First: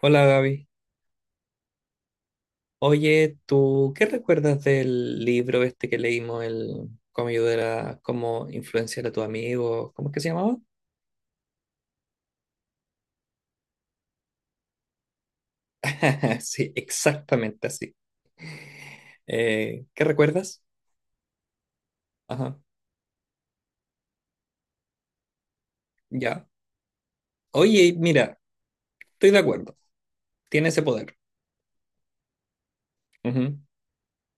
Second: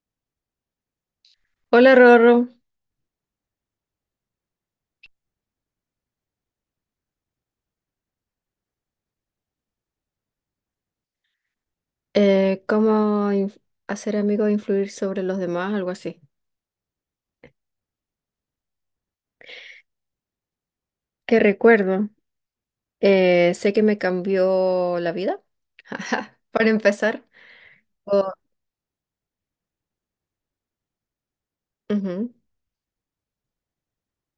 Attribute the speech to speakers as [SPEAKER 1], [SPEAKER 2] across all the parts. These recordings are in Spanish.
[SPEAKER 1] Hola Gaby.
[SPEAKER 2] Hola Rorro.
[SPEAKER 1] Oye, ¿tú qué recuerdas del libro este que leímos, el cómo ayudar a, cómo influenciar a tu amigo? ¿Cómo es que se llamaba?
[SPEAKER 2] Eh, ¿cómo inf- hacer amigos e influir sobre los demás? Algo así.
[SPEAKER 1] Sí, exactamente así. ¿Qué recuerdas?
[SPEAKER 2] ¿Qué recuerdo?
[SPEAKER 1] Ajá,
[SPEAKER 2] Sé que me cambió la vida,
[SPEAKER 1] ya.
[SPEAKER 2] para empezar.
[SPEAKER 1] Oye,
[SPEAKER 2] O-
[SPEAKER 1] mira, estoy de acuerdo. Tiene ese poder.
[SPEAKER 2] Ujú.
[SPEAKER 1] Ujú.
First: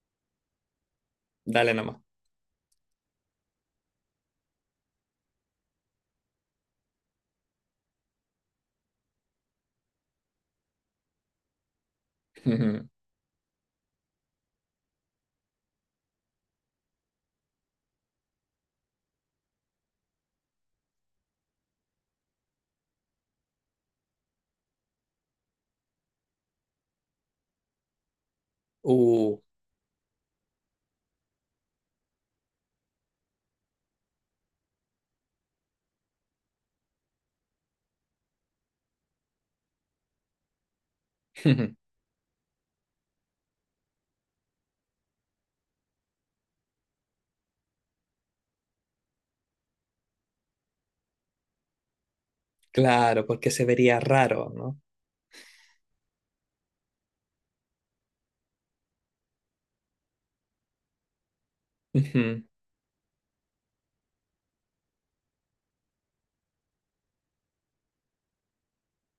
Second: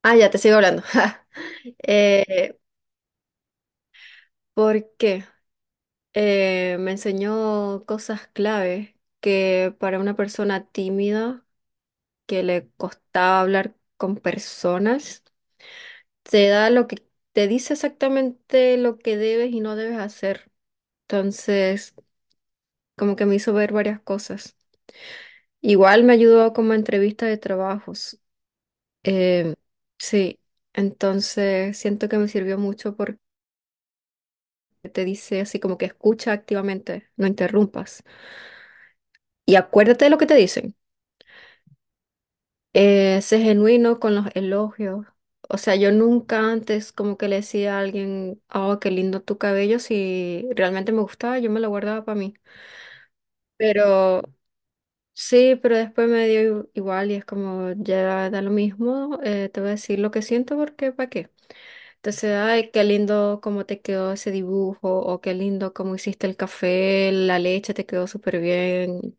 [SPEAKER 2] Ah, ya, te sigo hablando.
[SPEAKER 1] Dale nomás.
[SPEAKER 2] Eh, ¿Por qué? Me enseñó cosas clave que para una persona tímida que le
[SPEAKER 1] Ujú.
[SPEAKER 2] costaba hablar con personas, te da lo que te dice exactamente lo que debes y no debes hacer. Entonces, como que me hizo ver varias cosas. Igual me ayudó como entrevista de trabajos.
[SPEAKER 1] Uh.
[SPEAKER 2] Eh, sí, entonces siento que me sirvió mucho porque te dice así como que escucha activamente, no interrumpas. Y acuérdate de lo que te dicen. Sé genuino con los elogios. O sea, yo nunca antes como que le decía a alguien, oh, qué lindo tu cabello, si realmente me gustaba, yo me lo guardaba para mí.
[SPEAKER 1] Claro, porque se vería
[SPEAKER 2] Pero
[SPEAKER 1] raro, ¿no?
[SPEAKER 2] sí, pero después me dio igual y es como, ya da lo mismo, te voy a decir lo que siento porque ¿para qué? Entonces,
[SPEAKER 1] Ujú.
[SPEAKER 2] ay, qué lindo cómo te quedó ese dibujo o qué lindo cómo hiciste el café, la leche te quedó súper bien.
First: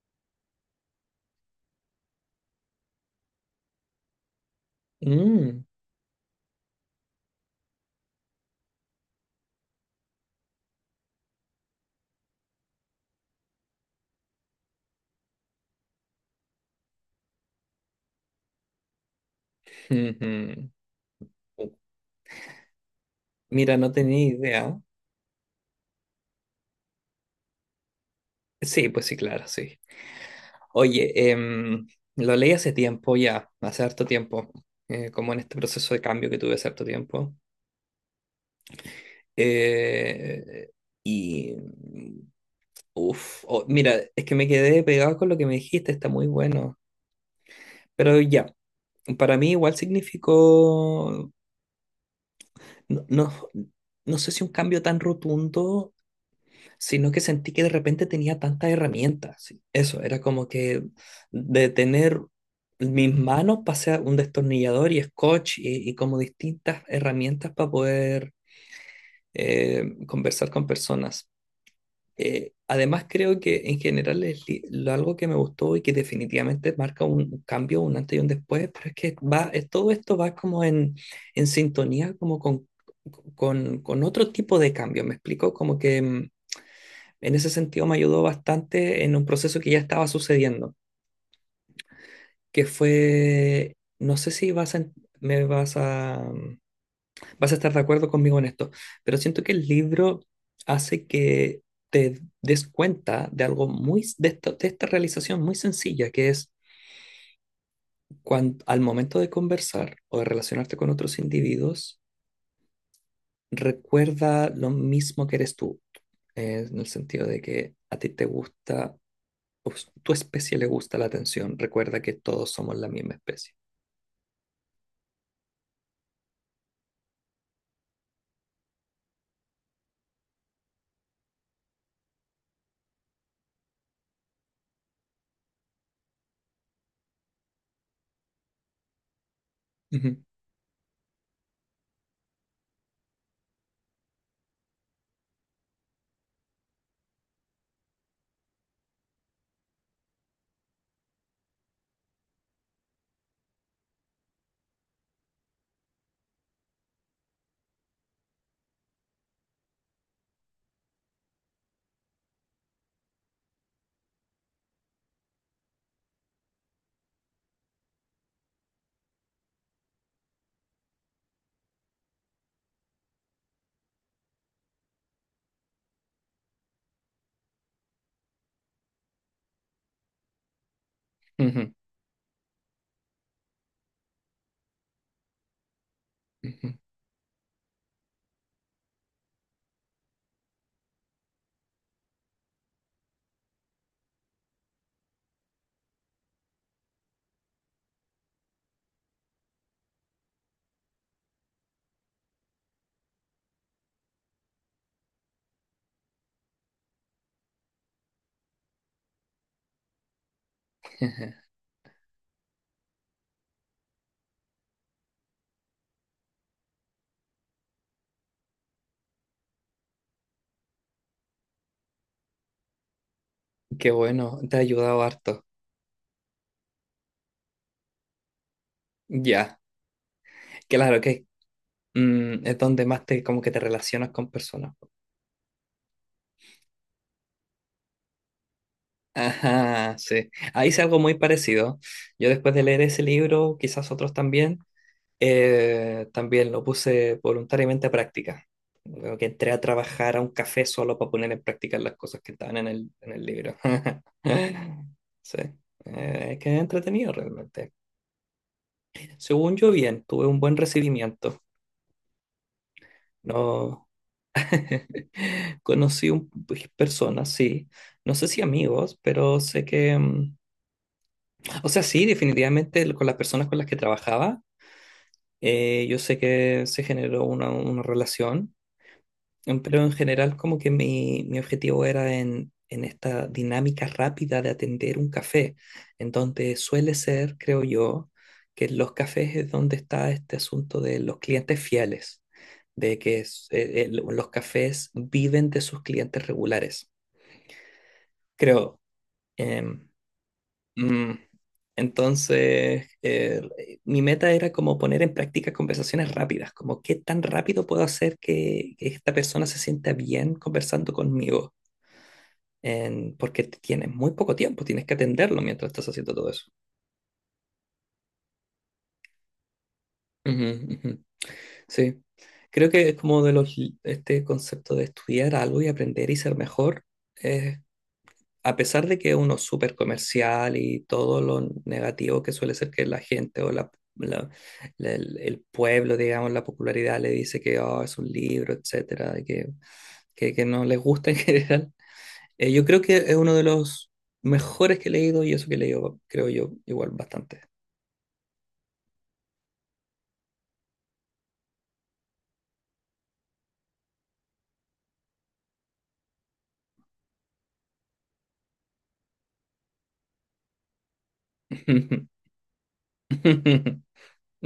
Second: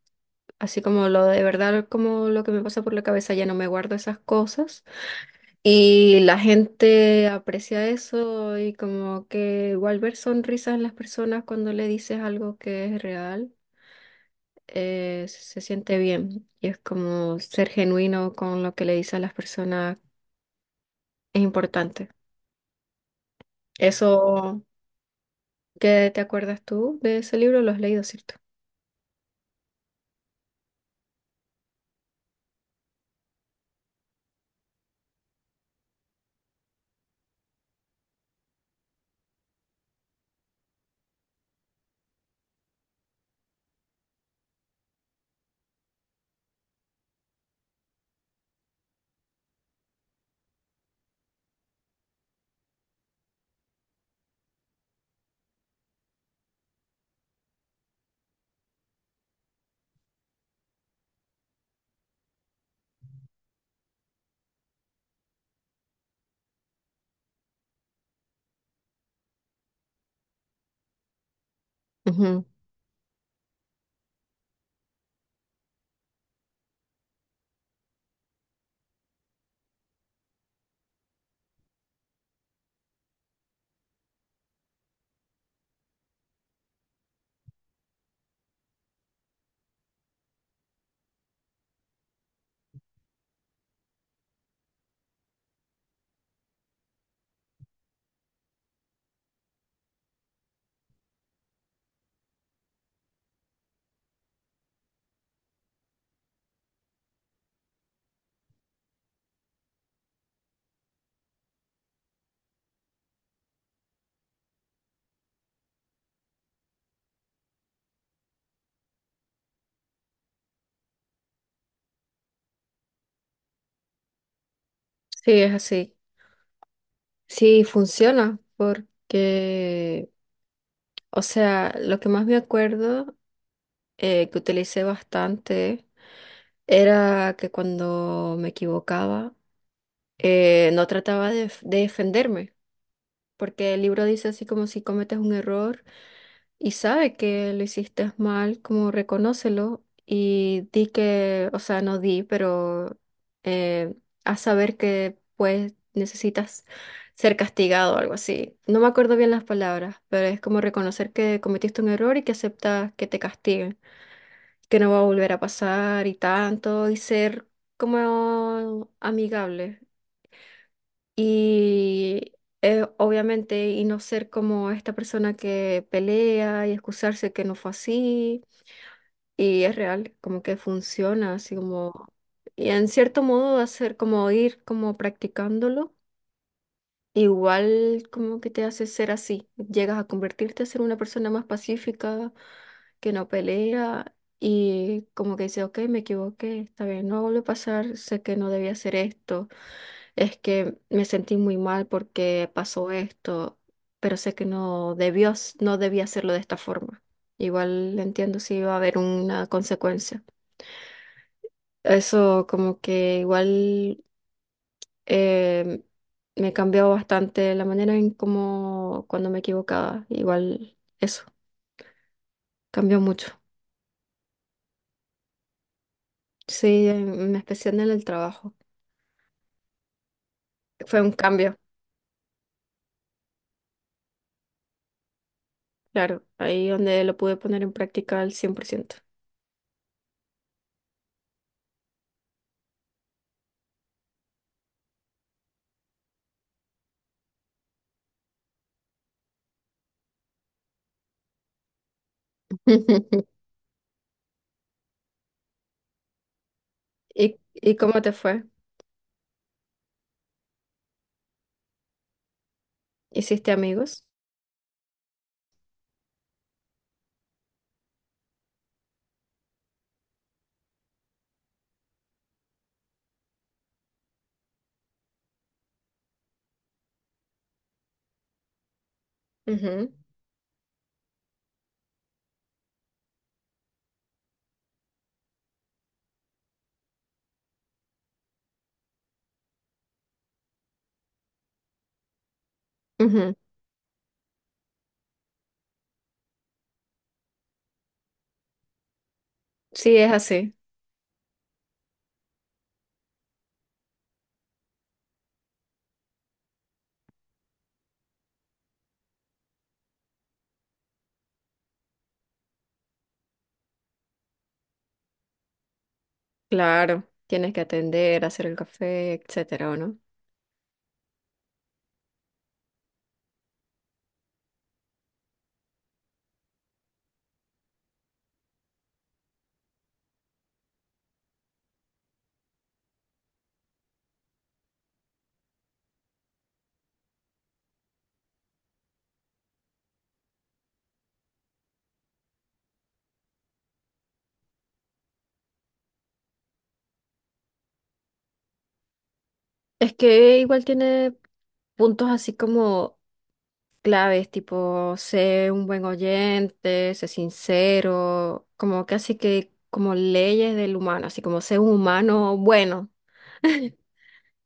[SPEAKER 2] Así como lo de verdad, como lo que me pasa por la cabeza, ya no me guardo esas cosas.
[SPEAKER 1] Mm,
[SPEAKER 2] Y la gente aprecia eso y como que igual ver sonrisas en las personas cuando le dices algo que es real, se siente bien y es como ser genuino con lo que le dice a las personas
[SPEAKER 1] ujú.
[SPEAKER 2] es importante.
[SPEAKER 1] Mira, no tenía
[SPEAKER 2] Eso,
[SPEAKER 1] idea.
[SPEAKER 2] ¿qué te acuerdas tú de ese libro? Lo has leído, ¿cierto?
[SPEAKER 1] Sí, pues sí, claro, sí. Oye, lo leí hace tiempo ya, hace harto tiempo, como en este proceso de cambio que tuve hace harto tiempo. Eh, y, uff, mira, es que me quedé pegado con lo que me dijiste, está muy bueno. Pero ya, para mí igual significó, no, no, no sé si un cambio tan rotundo, sino que sentí que de repente tenía tantas herramientas. Sí. Eso, era como que de tener mis manos pasé a un destornillador y scotch y como distintas herramientas para poder conversar con personas.
[SPEAKER 2] Ujú.
[SPEAKER 1] Además, creo que en general es algo que me gustó y que definitivamente marca un cambio, un antes y un después, pero es que va, todo esto va como en sintonía como con otro tipo de cambio, ¿me explico? Como que... mm, en ese sentido me ayudó bastante en un proceso que ya estaba sucediendo, que fue, no sé si vas a, me vas a, mm, vas a estar de acuerdo conmigo en esto, pero siento que el libro hace que te des cuenta de algo de esta realización muy sencilla, que es cuando, al momento de conversar o de relacionarte con otros individuos, recuerda lo mismo que eres tú, en el sentido de que a ti te gusta tu especie le gusta la atención. Recuerda que todos somos la misma especie.
[SPEAKER 2] Sí, es así. Sí, funciona porque, o sea, lo que más me acuerdo, que utilicé bastante era que cuando me equivocaba,
[SPEAKER 1] Ujú,
[SPEAKER 2] no trataba de defenderme, porque el libro dice así como si cometes un error, y sabe que lo hiciste mal, como reconócelo y di que, o sea, no di, pero eh, haz saber que pues necesitas ser castigado o algo así. No me acuerdo bien las palabras, pero es como reconocer que cometiste un error y que aceptas que te castiguen, que no va a volver a pasar y tanto, y ser como amigable. Y obviamente, y no ser como esta persona que pelea y excusarse que no fue así. Y es real, como que funciona, así
[SPEAKER 1] ujú,
[SPEAKER 2] como… Y en cierto modo hacer como ir como practicándolo,
[SPEAKER 1] ujú.
[SPEAKER 2] igual como que te hace ser así. Llegas a convertirte a ser una persona más pacífica, que no pelea y como que dice, ok, me equivoqué, está bien, no vuelve a pasar, sé que no debía hacer esto. Es que me sentí muy mal porque pasó esto, pero sé que no debió, no debía hacerlo de esta forma. Igual entiendo si iba a haber una consecuencia. Eso como que igual, eh, me cambió bastante la manera en cómo cuando me equivocaba. Igual eso cambió mucho.
[SPEAKER 1] Qué bueno, te ha ayudado harto.
[SPEAKER 2] Sí, en especial en el trabajo.
[SPEAKER 1] Ya, claro
[SPEAKER 2] Fue un
[SPEAKER 1] que
[SPEAKER 2] cambio,
[SPEAKER 1] mm, es donde más te como que te relacionas con personas.
[SPEAKER 2] claro, ahí donde lo pude poner en práctica al cien por ciento.
[SPEAKER 1] Ajá, sí. Ahí hice algo muy parecido. Yo después de leer ese libro, quizás otros también, eh, también lo puse voluntariamente a práctica. Como que entré a trabajar a un café solo para poner en práctica las cosas que estaban en en el libro. Sí. Es que es entretenido
[SPEAKER 2] ¿Y,
[SPEAKER 1] realmente.
[SPEAKER 2] y cómo te fue?
[SPEAKER 1] Según yo, bien, tuve un buen recibimiento.
[SPEAKER 2] ¿Hiciste
[SPEAKER 1] No,
[SPEAKER 2] amigos?
[SPEAKER 1] conocí un, pues, personas, sí. No sé si amigos, pero sé que. Mm, o sea, sí, definitivamente con las personas con las que trabajaba, yo sé que se generó una relación. Em, pero en general como que mi objetivo era en esta dinámica rápida de atender un café, en donde suele ser, creo yo, que en los cafés es donde está este asunto de los clientes fieles, de
[SPEAKER 2] Ujú,
[SPEAKER 1] que
[SPEAKER 2] ujú.
[SPEAKER 1] los cafés viven de sus clientes regulares, creo. Em,
[SPEAKER 2] Sí, es así.
[SPEAKER 1] mm, entonces, mi meta era como poner en práctica conversaciones rápidas, como qué tan rápido puedo hacer que esta persona se sienta bien conversando conmigo, porque tienes muy poco tiempo, tienes que atenderlo mientras estás haciendo todo eso.
[SPEAKER 2] Claro, tienes que atender, hacer el café, etcétera, ¿o no?
[SPEAKER 1] Ujú, ujú. Sí, creo que es como de este concepto de estudiar algo y aprender y ser mejor, es a pesar de que uno es uno súper comercial y todo lo negativo que suele ser que la gente o la- la- el pueblo, digamos, la popularidad le dice que "Oh, es un libro, etcétera, y que no les gusta en general, yo creo que es uno de los mejores que he leído y eso que he leído, creo yo, igual bastante.
[SPEAKER 2] Es que igual tiene puntos así como claves, tipo sé un buen oyente, sé sincero, como casi que como leyes del humano, así como sé un humano bueno.
[SPEAKER 1] Ujú,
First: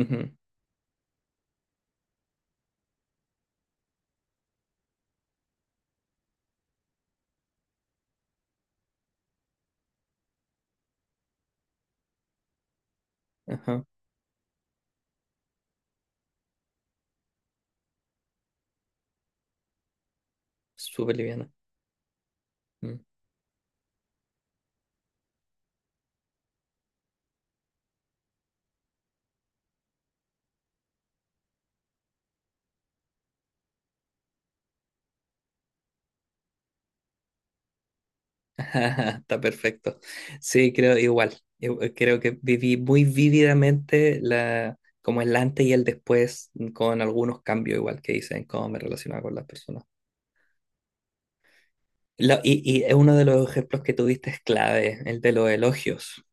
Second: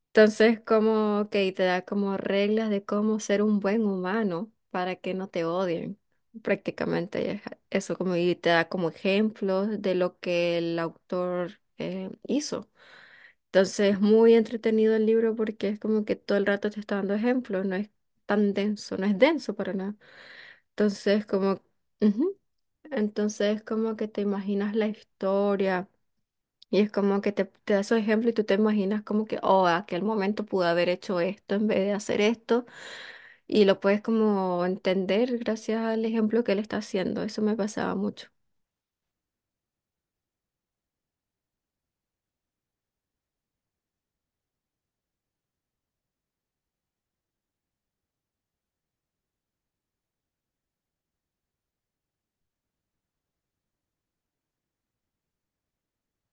[SPEAKER 1] ujú,
[SPEAKER 2] Entonces, como que te da como reglas de cómo ser un buen humano para que no te odien. Prácticamente es eso, como y te da como ejemplos de lo que el autor, hizo.
[SPEAKER 1] ajá,
[SPEAKER 2] Entonces, es muy entretenido el libro porque es como que todo el rato te está dando ejemplos, no es tan denso, no es denso para nada.
[SPEAKER 1] súper
[SPEAKER 2] Entonces,
[SPEAKER 1] liviana.
[SPEAKER 2] como, ujú,
[SPEAKER 1] Mm.
[SPEAKER 2] entonces, como que te imaginas la historia. Y es como que te da su ejemplo y tú te imaginas como que, oh, aquel momento pude haber hecho esto en vez de hacer esto. Y lo puedes como entender gracias al ejemplo que él está haciendo. Eso me pasaba mucho.
[SPEAKER 1] Está perfecto. Sí, creo igual. Yo creo que viví muy vívidamente como el antes y el después mm, con algunos cambios igual que hice en cómo me relacionaba con las personas. Y es uno de los ejemplos que tuviste es clave, el de los elogios.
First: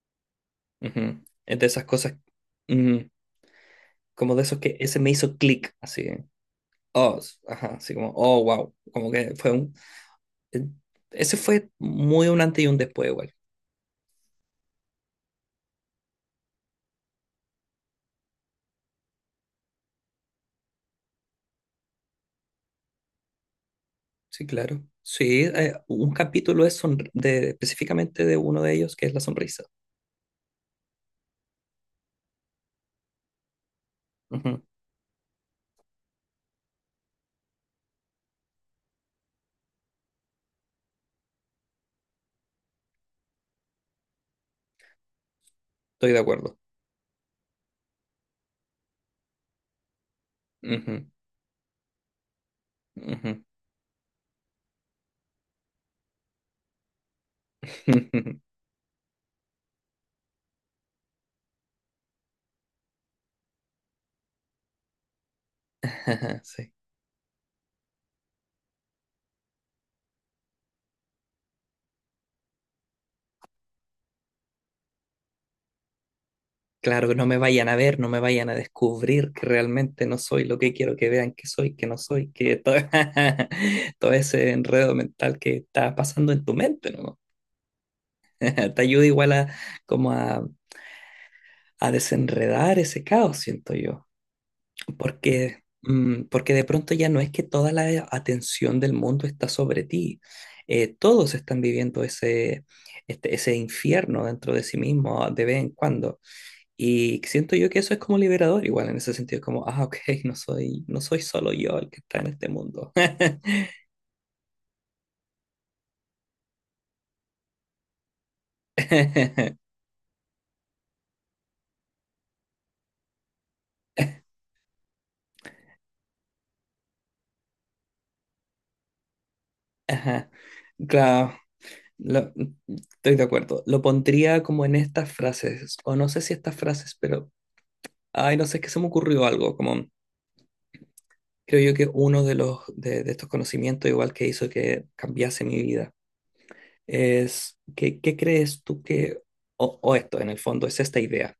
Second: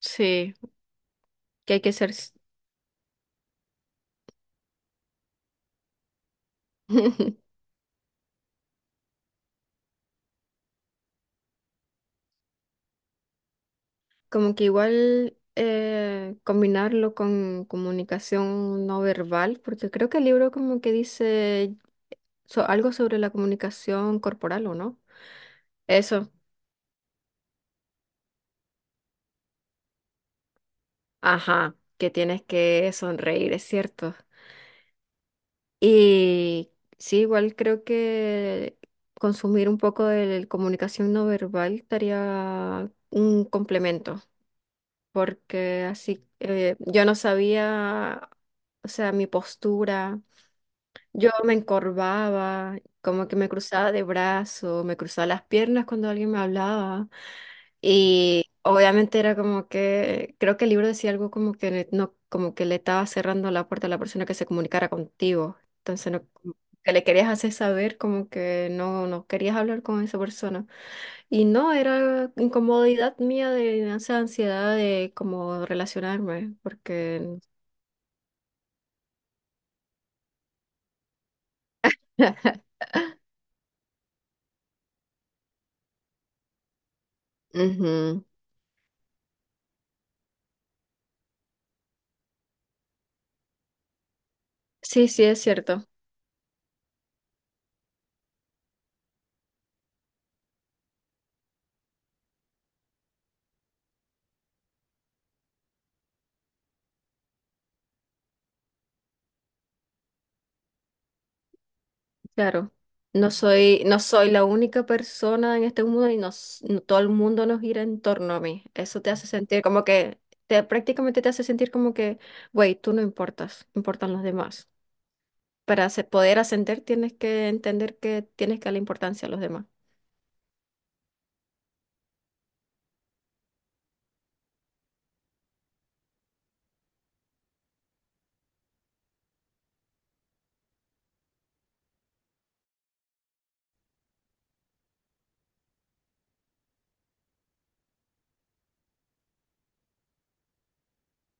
[SPEAKER 2] Sí,
[SPEAKER 1] Ujú. Es de
[SPEAKER 2] que hay
[SPEAKER 1] esas
[SPEAKER 2] que ser
[SPEAKER 1] cosas,
[SPEAKER 2] s-
[SPEAKER 1] ujú, como de esos que ese me hizo clic, así. Oh, ajá, así como, oh, wow. Como que fue un... eh, ese fue muy un antes y un después igual.
[SPEAKER 2] como que igual, combinarlo con comunicación no verbal, porque creo que el libro como que dice algo sobre la comunicación
[SPEAKER 1] Sí,
[SPEAKER 2] corporal, ¿o
[SPEAKER 1] claro.
[SPEAKER 2] no?
[SPEAKER 1] Sí, un
[SPEAKER 2] Eso,
[SPEAKER 1] capítulo es específicamente de uno de ellos, que es la sonrisa.
[SPEAKER 2] ajá, que tienes que sonreír, es cierto.
[SPEAKER 1] Ujú,
[SPEAKER 2] Y sí, igual creo que consumir un poco de comunicación no verbal estaría un complemento, porque
[SPEAKER 1] estoy de
[SPEAKER 2] así,
[SPEAKER 1] acuerdo.
[SPEAKER 2] yo no sabía, o sea, mi postura,
[SPEAKER 1] Ujú,
[SPEAKER 2] yo me encorvaba, como que
[SPEAKER 1] ujú.
[SPEAKER 2] me cruzaba de brazo, me cruzaba las piernas cuando alguien me hablaba. Y obviamente era como que, creo que el libro decía algo como que no, como que le estaba cerrando la puerta a la persona que se comunicara contigo. Entonces no, como
[SPEAKER 1] Sí.
[SPEAKER 2] que le querías hacer saber como que no, no querías hablar con esa persona. Y no, era incomodidad mía de esa ansiedad de como relacionarme,
[SPEAKER 1] Claro, no me
[SPEAKER 2] porque
[SPEAKER 1] vayan a ver, no me vayan a descubrir que realmente no soy lo que quiero que vean que soy, que no soy, que todo, todo ese enredo mental que está pasando en tu mente, ¿no?
[SPEAKER 2] ujú.
[SPEAKER 1] Te ayuda igual como a, a desenredar ese caos, siento yo.
[SPEAKER 2] Sí, sí, es
[SPEAKER 1] Porque,
[SPEAKER 2] cierto.
[SPEAKER 1] mm, porque de pronto ya no es que toda la atención del mundo está sobre ti. Todos están viviendo ese infierno dentro de sí mismo de vez en cuando. Y siento yo que eso es como liberador, igual en ese sentido, como, ah, ok, no soy solo yo el que está en este
[SPEAKER 2] Claro,
[SPEAKER 1] mundo.
[SPEAKER 2] no soy la única persona en este mundo y nos, no- todo el mundo nos gira en torno a mí. Eso te hace sentir como que, te, prácticamente te hace sentir como que, güey, tú no importas, importan los demás. Poder ascender tienes que entender que tienes que darle importancia a los demás.
[SPEAKER 1] Ajá. Claro, lo- estoy de acuerdo. Lo pondría como en estas frases, o no sé si estas frases, pero, ay, no sé, es que se me ocurrió algo, como... Creo yo que uno de estos conocimientos, igual que hizo que cambiase mi vida, es que, ¿qué crees tú que, o esto en el fondo es esta idea,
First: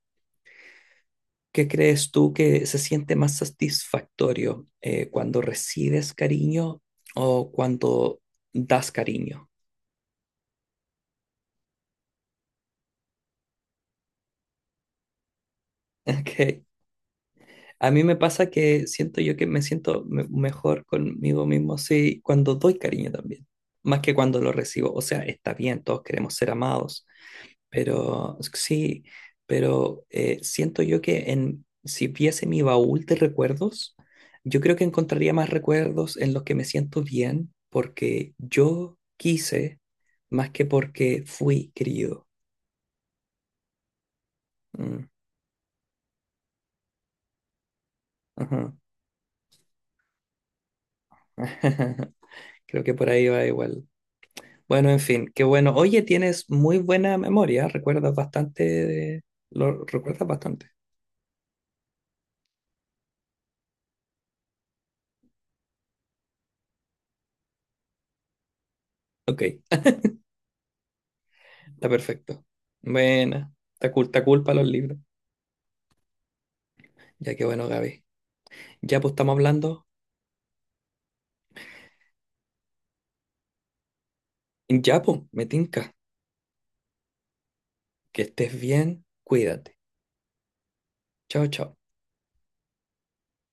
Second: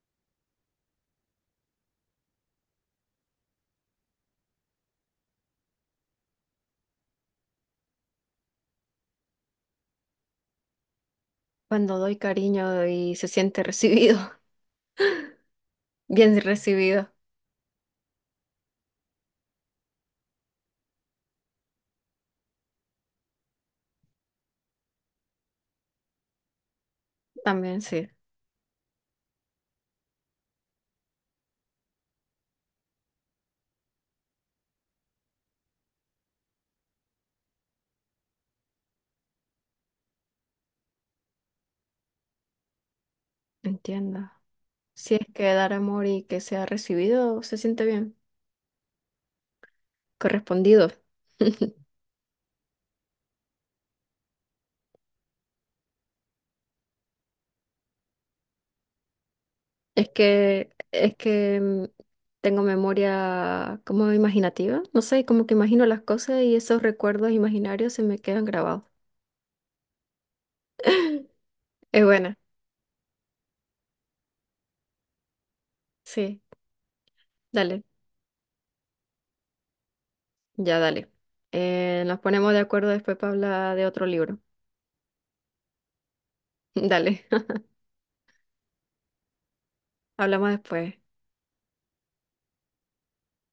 [SPEAKER 1] ¿qué crees tú que se siente más satisfactorio cuando recibes cariño o cuando das cariño?
[SPEAKER 2] Cuando doy cariño y se siente recibido, bien
[SPEAKER 1] Ok.
[SPEAKER 2] recibido,
[SPEAKER 1] A mí me pasa que siento yo que mejor conmigo mismo sí, cuando doy cariño también, más que cuando lo recibo. O sea, está bien, todos queremos ser amados.
[SPEAKER 2] también sí,
[SPEAKER 1] Pero sí, pero siento yo que si viese mi baúl de recuerdos, yo creo que encontraría más recuerdos en los que me siento bien porque yo quise más que porque fui querido.
[SPEAKER 2] entiendo.
[SPEAKER 1] Mm,
[SPEAKER 2] Si es que dar amor y que sea recibido, se siente bien,
[SPEAKER 1] ajá.
[SPEAKER 2] correspondido.
[SPEAKER 1] Creo que por ahí va igual. Bueno, en fin, qué bueno. Oye, tienes muy buena memoria, recuerdas bastante, lo
[SPEAKER 2] Es
[SPEAKER 1] recuerdas bastante.
[SPEAKER 2] que, tengo memoria como imaginativa, no sé, como que imagino las cosas y esos recuerdos imaginarios se me quedan grabados.
[SPEAKER 1] Ok, está
[SPEAKER 2] Es buena,
[SPEAKER 1] perfecto. Buena, está cool para los libros.
[SPEAKER 2] sí,
[SPEAKER 1] Ya que bueno,
[SPEAKER 2] dale,
[SPEAKER 1] Gaby. Ya, pues estamos hablando.
[SPEAKER 2] ya dale. Nos ponemos de acuerdo después para hablar de otro libro.
[SPEAKER 1] Ya, pues, me tinca.
[SPEAKER 2] Dale,
[SPEAKER 1] Que estés bien, cuídate.
[SPEAKER 2] hablamos después.
[SPEAKER 1] Chao, chao.